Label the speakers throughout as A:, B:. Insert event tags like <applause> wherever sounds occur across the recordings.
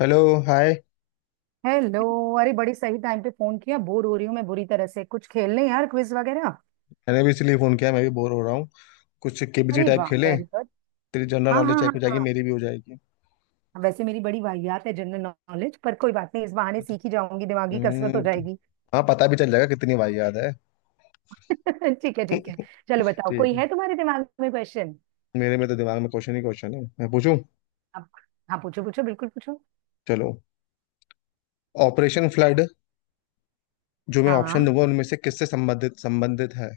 A: Hello. Hi.
B: Hello. अरे बड़ी सही टाइम पे फोन किया, बोर हो रही हूँ मैं बुरी तरह से। कुछ खेल लें यार, क्विज वगैरह।
A: मैंने भी इसलिए फ़ोन किया, मैं भी बोर हो रहा हूँ। कुछ केबीसी
B: अरे
A: टाइप
B: वाह,
A: खेलें।
B: Very good.
A: तेरी जनरल
B: हाँ
A: नॉलेज
B: हाँ
A: चेक हो जाएगी,
B: हाँ।
A: मेरी भी हो जाएगी।
B: हाँ, वैसे मेरी बड़ी वाहियात है जनरल नॉलेज। पर कोई बात नहीं, इस बहाने सीख ही जाऊंगी, दिमागी कसरत हो
A: हम्म,
B: जाएगी।
A: हाँ, पता भी चल जाएगा कितनी बार याद है।
B: <laughs> ठीक है ठीक है। चलो
A: <laughs>
B: बताओ,
A: ठीक
B: कोई
A: है।
B: है तुम्हारे दिमाग में क्वेश्चन?
A: मेरे में तो दिमाग में क्वेश्चन ही क्वेश्चन है, मैं पूछूं।
B: अब। हाँ पूछो पूछो, बिल्कुल पूछो।
A: चलो। ऑपरेशन फ्लड, जो मैं ऑप्शन
B: हाँ
A: दूंगा उनमें से किससे संबंधित संबंधित है।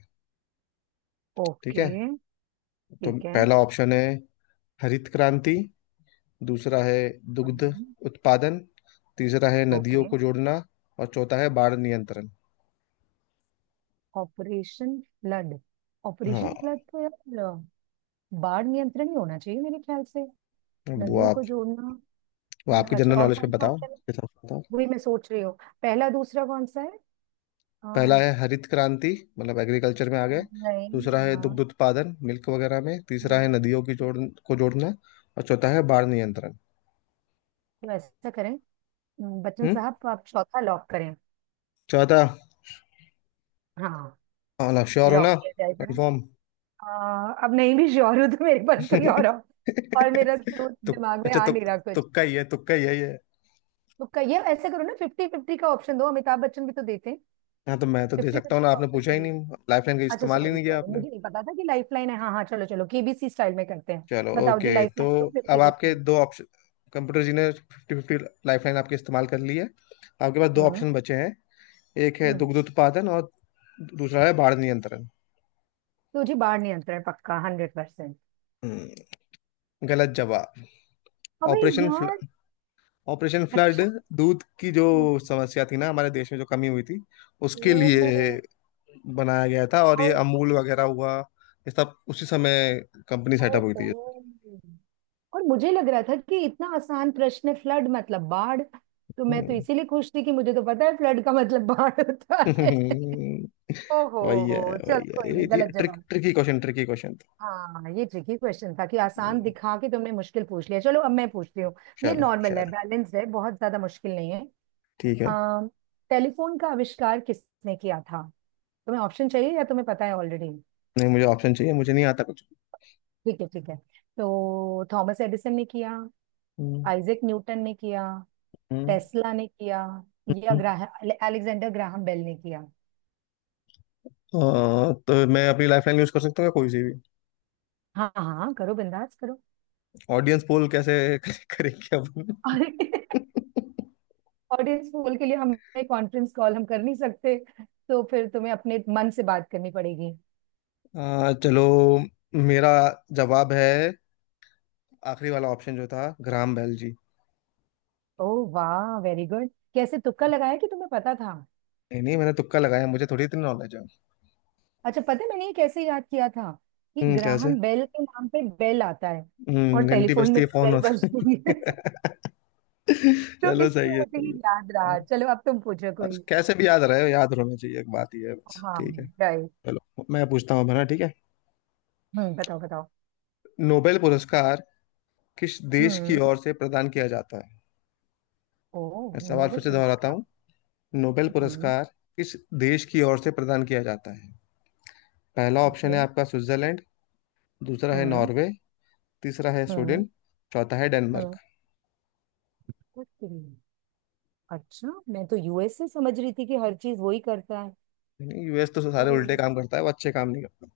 A: ठीक
B: ओके।
A: है, तो
B: ठीक है।
A: पहला ऑप्शन है हरित क्रांति। दूसरा है दुग्ध
B: हम्म,
A: उत्पादन। तीसरा है नदियों
B: ओके।
A: को जोड़ना। और चौथा है बाढ़ नियंत्रण।
B: Operation flood. ऑपरेशन
A: हाँ,
B: फ्लड तो यार बाढ़ नियंत्रण ही होना चाहिए मेरे ख्याल से।
A: अब
B: नदियों को जोड़ना।
A: वो आपकी
B: अच्छा,
A: जनरल
B: और
A: नॉलेज पे
B: कौन सा
A: बताओ,
B: ऑप्शन है?
A: इसके साथ बताओ।
B: वही मैं सोच रही हूँ। पहला दूसरा कौन सा है?
A: पहला
B: अम,
A: है हरित क्रांति, मतलब एग्रीकल्चर में आ गए।
B: नहीं।
A: दूसरा है दुग्ध
B: हाँ।
A: उत्पादन, मिल्क वगैरह में। तीसरा है नदियों की जोड़ को जोड़ना। और चौथा है बाढ़ नियंत्रण।
B: तो ऐसा करें, बच्चन
A: हम्म।
B: साहब, तो आप चौथा लॉक करें।
A: चौथा।
B: हाँ,
A: मतलब श्योर हो
B: लॉक
A: ना?
B: किया जाए जरा।
A: कंफर्म।
B: अ, अब नहीं भी श्योर हूँ तो मेरे पास कोई और
A: <laughs>
B: और मेरा क्लू
A: तो,
B: दिमाग में
A: अच्छा
B: आ
A: तो,
B: नहीं रहा कुछ।
A: तुक्का ही है, तुक्का ही है ये।
B: तो कहिए, ऐसे करो ना, फिफ्टी फिफ्टी का ऑप्शन दो, अमिताभ बच्चन भी तो देते हैं।
A: हाँ, तो मैं तो दे
B: फिफ्टी
A: सकता हूँ
B: फिफ्टी
A: ना,
B: का
A: आपने
B: ऑप्शन
A: पूछा
B: तो
A: ही
B: दे।
A: नहीं। लाइफलाइन का
B: अच्छा
A: इस्तेमाल ही
B: सॉरी
A: नहीं किया
B: सॉरी,
A: आपने।
B: मुझे नहीं पता था कि लाइफ लाइन है। हाँ हाँ, चलो चलो, केबीसी स्टाइल में करते हैं।
A: चलो,
B: बताओ जी,
A: ओके।
B: लाइफ
A: तो
B: लाइन दो
A: अब
B: फिफ्टी
A: आपके
B: फिफ्टी।
A: दो ऑप्शन। कंप्यूटर जी ने फिफ्टी फिफ्टी लाइफलाइन आपके इस्तेमाल कर ली है। आपके पास दो
B: हम्म
A: ऑप्शन बचे हैं। एक है
B: हम्म।
A: दुग्ध उत्पादन, और दूसरा है बाढ़ नियंत्रण।
B: तुझे बाहर नहीं, अंतर है पक्का 100%।
A: हम्म, गलत जवाब।
B: अबे।
A: ऑपरेशन फ्ल,
B: यार।
A: Operation flood.
B: अच्छा।
A: दूध की जो समस्या थी ना हमारे देश में, जो कमी हुई थी उसके लिए
B: ओ।
A: बनाया गया था, और ये
B: और।
A: अमूल वगैरह हुआ ये सब उसी समय कंपनी
B: ओ,
A: सेटअप हुई
B: ओ।
A: थी ये।
B: और मुझे लग रहा था कि इतना आसान प्रश्न है, फ्लड मतलब बाढ़। तो मैं तो
A: हम्म।
B: इसीलिए खुश थी कि मुझे तो पता है फ्लड का मतलब बाढ़ होता है।
A: <laughs>
B: ओहो
A: वही है,
B: चल,
A: वही है,
B: कोई नहीं
A: ये
B: गलत जवाब।
A: ट्रिकी क्वेश्चन, ट्रिकी क्वेश्चन था।
B: हाँ, ये ट्रिकी क्वेश्चन था कि आसान
A: हम्म,
B: दिखा के तुमने मुश्किल पूछ लिया। चलो अब मैं पूछती हूँ। ये
A: चलो
B: नॉर्मल है,
A: चलो।
B: बैलेंस है, बहुत ज्यादा मुश्किल नहीं है।
A: ठीक है।
B: अम, टेलीफोन का आविष्कार किसने किया था? तुम्हें ऑप्शन चाहिए या तुम्हें पता है ऑलरेडी?
A: नहीं, मुझे ऑप्शन चाहिए, मुझे नहीं आता कुछ।
B: ठीक है ठीक है। तो थॉमस एडिसन ने किया।
A: हम्म।
B: आइजैक न्यूटन ने किया।
A: हम्म।
B: टेस्ला ने किया। या
A: हम्म।
B: ग्राहम अलेक्जेंडर ग्राहम बेल ने किया।
A: हाँ, तो मैं अपनी लाइफलाइन यूज कर सकता हूँ या कोई सी भी?
B: हाँ हाँ हाँ, करो बिंदास करो।
A: ऑडियंस पोल कैसे <laughs> करेंगे अपन?
B: <laughs> अरे। ऑडियंस पोल के लिए हमें कॉन्फ्रेंस कॉल हम कर नहीं सकते। तो फिर तुम्हें अपने मन से बात करनी पड़ेगी।
A: चलो। मेरा जवाब है आखिरी वाला ऑप्शन जो था, ग्राम बेल जी।
B: ओह वाह, वेरी गुड। कैसे तुक्का लगाया कि तुम्हें पता था?
A: नहीं नहीं, मैंने तुक्का लगाया, मुझे थोड़ी इतनी नॉलेज है।
B: अच्छा, पता है मैंने ये कैसे याद किया था? कि
A: हम्म, कैसे?
B: ग्राहम बेल के नाम पे बेल आता है और
A: घंटी
B: टेलीफोन
A: बजती
B: में
A: है,
B: भी
A: फोन
B: बेल
A: होता
B: बजती है। <laughs>
A: है। <laughs>
B: तो
A: चलो,
B: इसलिए
A: सही है,
B: मुझे
A: सही
B: ये याद
A: है। हाँ,
B: रहा। चलो अब तुम पूछो कोई।
A: बस कैसे भी याद रहे, याद रहना चाहिए, एक बात ये है बस।
B: हाँ।
A: ठीक है।
B: राइट।
A: चलो, मैं पूछता हूँ अब, है ना? ठीक है।
B: हम्म, बताओ बताओ।
A: नोबेल पुरस्कार किस देश की
B: हम्म।
A: ओर से प्रदान किया जाता है?
B: ओ।
A: मैं सवाल
B: नोबेल
A: फिर से दोहराता
B: पुरस्कार।
A: हूँ। नोबेल
B: हम्म,
A: पुरस्कार किस देश की ओर से प्रदान किया जाता है? पहला ऑप्शन
B: ओके।
A: है आपका स्विट्जरलैंड। दूसरा है
B: हम्म
A: नॉर्वे। तीसरा है
B: हम्म
A: स्वीडन। चौथा है
B: हम्म।
A: डेनमार्क।
B: कुछ भी नहीं। अच्छा, मैं तो यूएस से समझ रही थी कि हर चीज वही करता है।
A: यूएस तो सारे
B: अरे।
A: उल्टे काम करता है, वो अच्छे काम नहीं करता।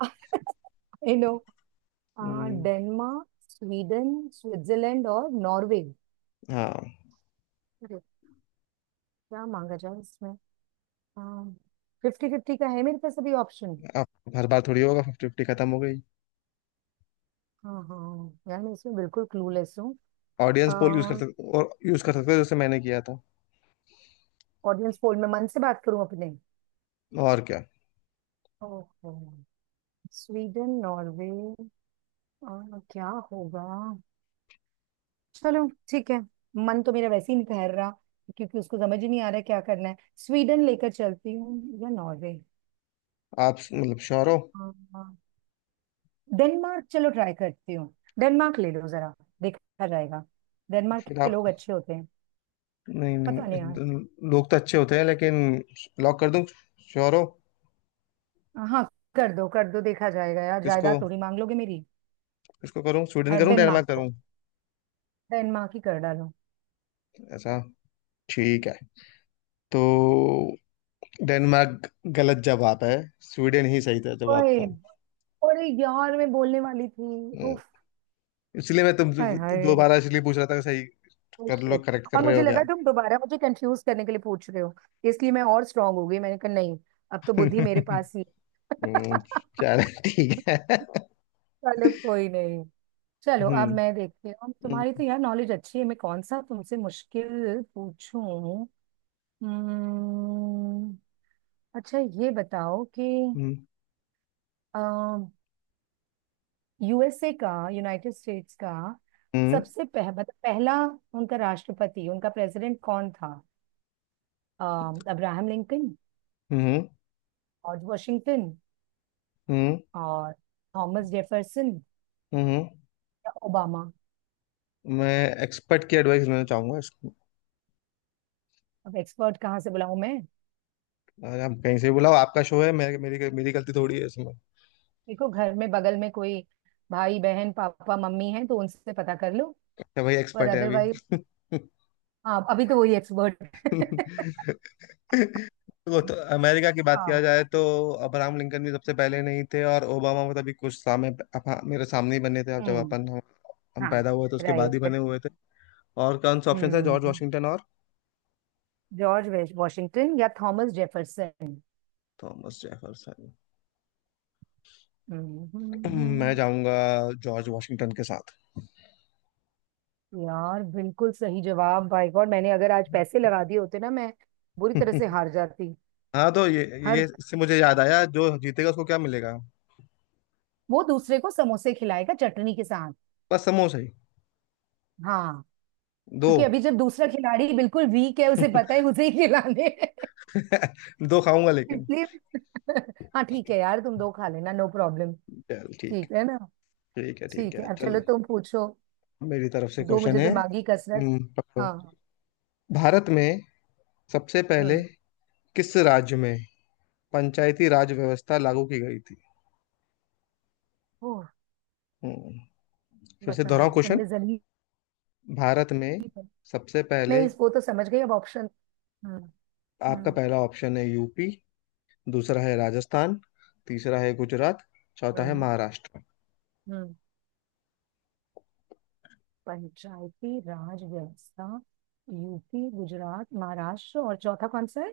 B: <laughs> आई नो।
A: हम्म,
B: डेनमार्क, स्वीडन, स्विट्जरलैंड और नॉर्वे।
A: हाँ।
B: क्या मांगा जाए इसमें? हाँ। फिफ्टी फिफ्टी का है मेरे पास अभी ऑप्शन।
A: आप, हर बार थोड़ी होगा फिफ्टी फिफ्टी, खत्म हो गई।
B: हाँ हाँ, यार मैं इसमें बिल्कुल क्लूलेस हूँ।
A: ऑडियंस पोल यूज कर सकते, और यूज कर सकते हो जैसे मैंने किया था।
B: ऑडियंस पोल में मन से बात करूँ अपने?
A: और क्या।
B: ओहो। Sweden, Norway. क्या होगा। चलो ठीक है। मन तो मेरा वैसे ही नहीं ठहर रहा क्योंकि उसको समझ ही नहीं आ रहा क्या करना है। स्वीडन लेकर चलती हूँ या नॉर्वे?
A: आप मतलब श्योर हो?
B: हाँ, हाँ। डेनमार्क, चलो ट्राई करती हूँ। डेनमार्क ले लो जरा, देखा जाएगा। डेनमार्क
A: फिर
B: के
A: आप।
B: लोग अच्छे होते हैं।
A: नहीं
B: पता नहीं।
A: नहीं, लोग तो अच्छे होते हैं लेकिन। लॉक कर दूं? श्योर हो?
B: हाँ हाँ, कर दो कर दो, देखा जाएगा यार,
A: किसको,
B: जायदाद थोड़ी मांग लोगे मेरी।
A: किसको करूं? स्वीडन करूं? डेनमार्क
B: डेनमार्क को,
A: करूं?
B: डेनमार्क ही कर डालो।
A: ऐसा, ठीक है। तो डेनमार्क गलत जवाब है। स्वीडन ही सही था, जवाब
B: ओए।
A: था।
B: अरे यार, मैं बोलने वाली थी
A: हम्म,
B: उफ।
A: इसलिए मैं तुम
B: हाय हाय।
A: दोबारा इसलिए पूछ रहा था कि सही
B: Oh
A: कर लो,
B: shit.
A: करेक्ट कर
B: और
A: रहे
B: मुझे
A: हो क्या।
B: लगा तुम दोबारा मुझे कंफ्यूज करने के लिए पूछ रहे हो, इसलिए मैं और स्ट्रांग हो गई, मैंने कहा नहीं। अब तो बुद्धि मेरे
A: <laughs>
B: पास ही
A: हम्म,
B: है।
A: चलो ठीक
B: <laughs>
A: है।
B: चलो, कोई नहीं। चलो अब
A: हम्म।
B: मैं देखती हूँ, तुम्हारी
A: हम्म।
B: तो यार नॉलेज अच्छी है, मैं कौन सा तुमसे मुश्किल पूछूं? हम्म, अच्छा ये बताओ कि
A: हम्म।
B: यूएसए का, यूनाइटेड स्टेट्स का
A: हम्म।
B: सबसे पहला उनका राष्ट्रपति, उनका प्रेसिडेंट कौन था? अ, अब्राहम लिंकन,
A: हम्म।
B: जॉर्ज वॉशिंगटन
A: हम्म।
B: और थॉमस जेफरसन,
A: हम्म।
B: या ओबामा?
A: मैं एक्सपर्ट की एडवाइस लेना चाहूंगा इसको।
B: अब एक्सपर्ट कहाँ से बुलाऊं मैं?
A: अगर आप कहीं से बुलाओ, आपका शो है, मैं मेरी मेरी गलती थोड़ी है इसमें।
B: देखो घर में, बगल में कोई भाई बहन पापा मम्मी है तो उनसे पता कर लो।
A: तो भाई
B: पर
A: एक्सपर्ट है अभी।
B: अदरवाइज।
A: <laughs>
B: हाँ, अभी तो वही एक्सपर्ट। <laughs>
A: वो तो, अमेरिका की बात किया
B: हाँ।
A: जाए तो, अब्राहम लिंकन भी सबसे पहले नहीं थे, और ओबामा मतलब अभी कुछ सामने, मेरे सामने ही बने थे। अब जब
B: हम्म।
A: अपन हम
B: हाँ।
A: पैदा हुए थे उसके बाद
B: राइट।
A: ही बने हुए थे। और कौन सा ऑप्शन था, जॉर्ज
B: हम्म।
A: वाशिंगटन और
B: जॉर्ज वॉशिंगटन या थॉमस जेफरसन?
A: Thomas Jefferson. मैं
B: हम्म।
A: जाऊंगा जॉर्ज वाशिंगटन के साथ।
B: यार बिल्कुल सही जवाब भाई, गॉड, मैंने अगर आज पैसे लगा दिए होते ना, मैं बुरी तरह से
A: <laughs>
B: हार जाती।
A: हाँ, तो ये
B: हर।
A: ये इससे मुझे याद आया, जो जीतेगा उसको क्या मिलेगा?
B: वो दूसरे को समोसे खिलाएगा चटनी के साथ।
A: बस समोसा ही
B: हाँ,
A: दो?
B: क्योंकि अभी जब दूसरा खिलाड़ी बिल्कुल वीक है, उसे पता है
A: <laughs>
B: उसे ही खिलाने हैं।
A: दो खाऊंगा
B: <laughs>
A: लेकिन।
B: इसलिए। हाँ ठीक है यार, तुम दो खा लेना, नो प्रॉब्लम।
A: चल ठीक,
B: ठीक है ना?
A: ठीक है। ठीक
B: ठीक
A: है
B: है, अब चलो
A: चल।
B: तुम पूछो।
A: मेरी तरफ से
B: दो
A: क्वेश्चन
B: मुझे
A: है।
B: दिमागी कसरत।
A: पकड़ो।
B: हाँ।
A: भारत में सबसे पहले
B: हम्म।
A: किस राज्य में पंचायती राज व्यवस्था लागू की गई थी?
B: ओह।
A: हम्म, फिर से दोहराओ
B: बताओ
A: क्वेश्चन।
B: तुमने जल्दी।
A: भारत में सबसे पहले।
B: नहीं, वो तो समझ गई, अब ऑप्शन। हम्म
A: आपका
B: हम्म
A: पहला ऑप्शन है यूपी। दूसरा है राजस्थान। तीसरा है गुजरात। चौथा है
B: हम्म
A: महाराष्ट्र।
B: हम्म। पंचायती राज व्यवस्था। यूपी, गुजरात, महाराष्ट्र और चौथा कौन सा है?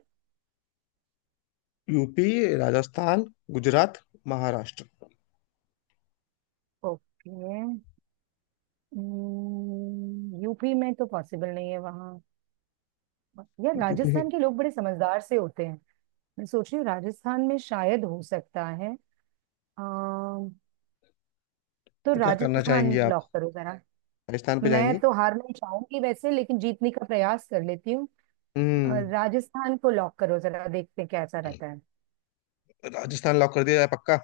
A: UP, Rajasthan, Gujarat, Maharashtra.
B: Okay. UP में तो पॉसिबल नहीं है वहाँ। यार
A: यूपी।
B: राजस्थान के लोग बड़े समझदार से होते हैं। मैं सोच रही हूँ राजस्थान में शायद हो सकता है। अम, तो
A: तो क्या करना
B: राजस्थान
A: चाहेंगे आप?
B: लॉक करो जरा।
A: राजस्थान पे
B: मैं
A: जाएंगे?
B: तो हार नहीं चाहूंगी वैसे, लेकिन जीतने का प्रयास कर लेती। और
A: हम्म।
B: राजस्थान को लॉक करो जरा, देखते हैं कैसा रहता है।
A: राजस्थान लॉक कर दिया जाए? पक्का?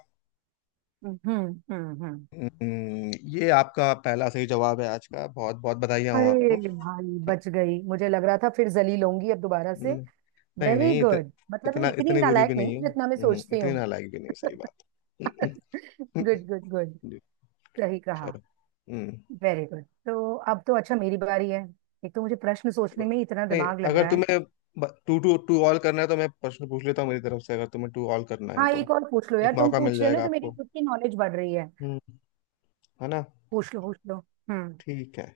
B: हम्म। हम्म।
A: हम्म, ये आपका पहला सही जवाब है आज का, बहुत बहुत बधाइयाँ हो
B: अरे
A: आपको।
B: भाई बच गई, मुझे लग रहा था फिर जलील होंगी अब दोबारा से।
A: हम्म, नहीं
B: वेरी
A: नहीं,
B: गुड, मतलब मैं
A: इतना,
B: इतनी
A: इतनी बुरी भी
B: नालायक नहीं
A: नहीं
B: हूँ,
A: है।
B: जितना मैं सोचती
A: इतनी
B: हूँ।
A: नालायक भी नहीं, सही बात। हम्म।
B: Good good good.
A: जी।
B: सही कहा।
A: चलो। हम्म।
B: वेरी गुड, तो अब तो अच्छा, मेरी बारी है। एक तो मुझे प्रश्न सोचने में ही इतना
A: नहीं,
B: दिमाग लग
A: अगर
B: रहा है।
A: तुम्हें टू टू टू ऑल करना है तो मैं प्रश्न पूछ लेता हूँ मेरी तरफ से, अगर तुम्हें टू ऑल करना है
B: हाँ,
A: तो।
B: एक और पूछ लो यार,
A: एक
B: तुम
A: मौका मिल
B: पूछ रहे हो ना
A: जाएगा
B: तो मेरी
A: आपको।
B: खुद की नॉलेज बढ़ रही है।
A: हम्म, है ना?
B: पूछ लो पूछ लो, हम्म।
A: ठीक है।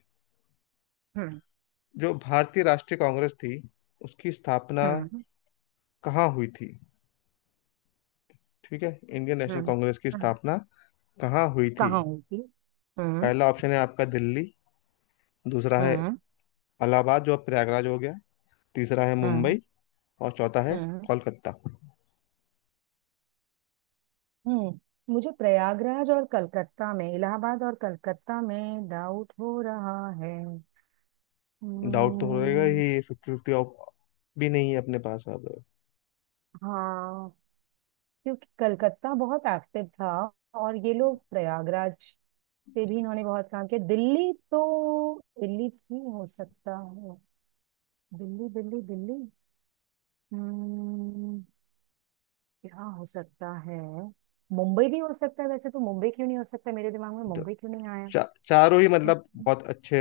B: हम्म
A: जो भारतीय राष्ट्रीय कांग्रेस थी, उसकी स्थापना
B: हम्म
A: कहाँ हुई थी? ठीक है, इंडियन नेशनल
B: हम्म
A: कांग्रेस की
B: हम्म
A: स्थापना कहाँ हुई थी?
B: कहाँ होगी? हम्म
A: पहला ऑप्शन है आपका दिल्ली। दूसरा है
B: हम्म
A: इलाहाबाद जो अब प्रयागराज हो गया। तीसरा है
B: हम्म
A: मुंबई। और चौथा है
B: हम्म
A: कोलकाता।
B: हम्म। मुझे प्रयागराज और कलकत्ता में, इलाहाबाद और कलकत्ता में डाउट हो रहा है।
A: डाउट तो होएगा
B: हम्म।
A: ही, फिफ्टी फिफ्टी भी नहीं है अपने पास अब।
B: हाँ। क्योंकि कलकत्ता बहुत एक्टिव था और ये लोग प्रयागराज से भी इन्होंने बहुत काम किया। दिल्ली तो दिल्ली भी हो सकता है। दिल्ली दिल्ली दिल्ली। हम्म। क्या हो सकता है? मुंबई भी हो सकता है वैसे, तो मुंबई क्यों नहीं हो सकता, मेरे दिमाग में
A: द-
B: मुंबई क्यों नहीं?
A: चारों ही
B: आई
A: मतलब बहुत अच्छे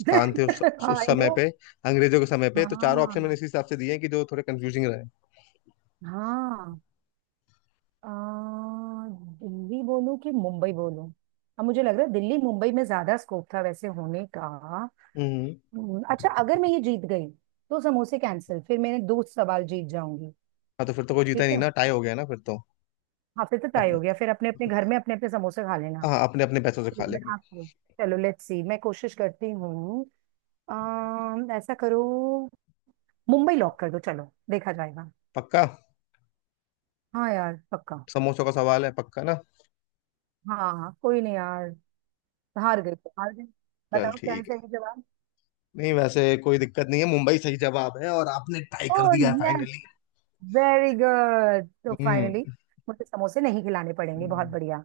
A: स्थान थे उस समय
B: नो।
A: पे, अंग्रेजों के समय
B: <laughs>
A: पे, तो चारों ऑप्शन मैंने
B: हाँ।
A: इसी हिसाब से दिए हैं कि जो थोड़े कंफ्यूजिंग रहे।
B: हाँ। आ, दिल्ली बोलूं कि मुंबई बोलूं? अब मुझे लग रहा है दिल्ली, मुंबई में ज्यादा स्कोप था वैसे होने का।
A: हम्म।
B: अच्छा अगर मैं ये जीत गई तो समोसे कैंसिल, फिर मैंने दो सवाल जीत जाऊंगी।
A: हाँ, तो फिर तो कोई जीता ही
B: ठीक
A: नहीं
B: है।
A: ना, टाई हो गया ना फिर तो।
B: हाँ, फिर तो तय
A: अपने
B: हो गया, फिर अपने अपने घर में अपने अपने समोसे खा लेना।
A: हाँ, अपने अपने पैसों से खा
B: तो मैं
A: लेंगे।
B: आपको चलो लेट्स सी, मैं कोशिश करती हूँ। ऐसा करो, मुंबई लॉक कर दो, चलो देखा जाएगा।
A: पक्का?
B: हाँ यार पक्का।
A: समोसों का सवाल है, पक्का ना?
B: हाँ हाँ, कोई नहीं यार। हार गई तो हार गई।
A: चल
B: बताओ क्या है
A: ठीक है।
B: सही जवाब?
A: नहीं, वैसे कोई दिक्कत नहीं है, मुंबई सही जवाब है, और आपने ट्राई कर
B: ओह
A: दिया है
B: यस।
A: फाइनली।
B: वेरी गुड, तो फाइनली
A: हम्म।
B: मुझे समोसे नहीं खिलाने पड़ेंगे, बहुत
A: हम्म,
B: बढ़िया।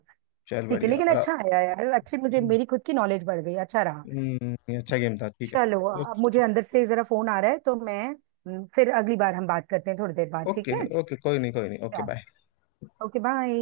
A: चल
B: ठीक है
A: बढ़िया
B: लेकिन
A: और।
B: अच्छा आया यार, अच्छी, मुझे मेरी खुद की नॉलेज बढ़ गई, अच्छा रहा।
A: ये अच्छा गेम था, ठीक है।
B: चलो अब मुझे
A: ओके।
B: अंदर से जरा फोन आ रहा है तो मैं फिर अगली बार हम बात करते हैं थोड़ी देर बाद, ठीक
A: ओके
B: है?
A: ओके, कोई नहीं कोई नहीं, ओके बाय।
B: चलो। Okay bye.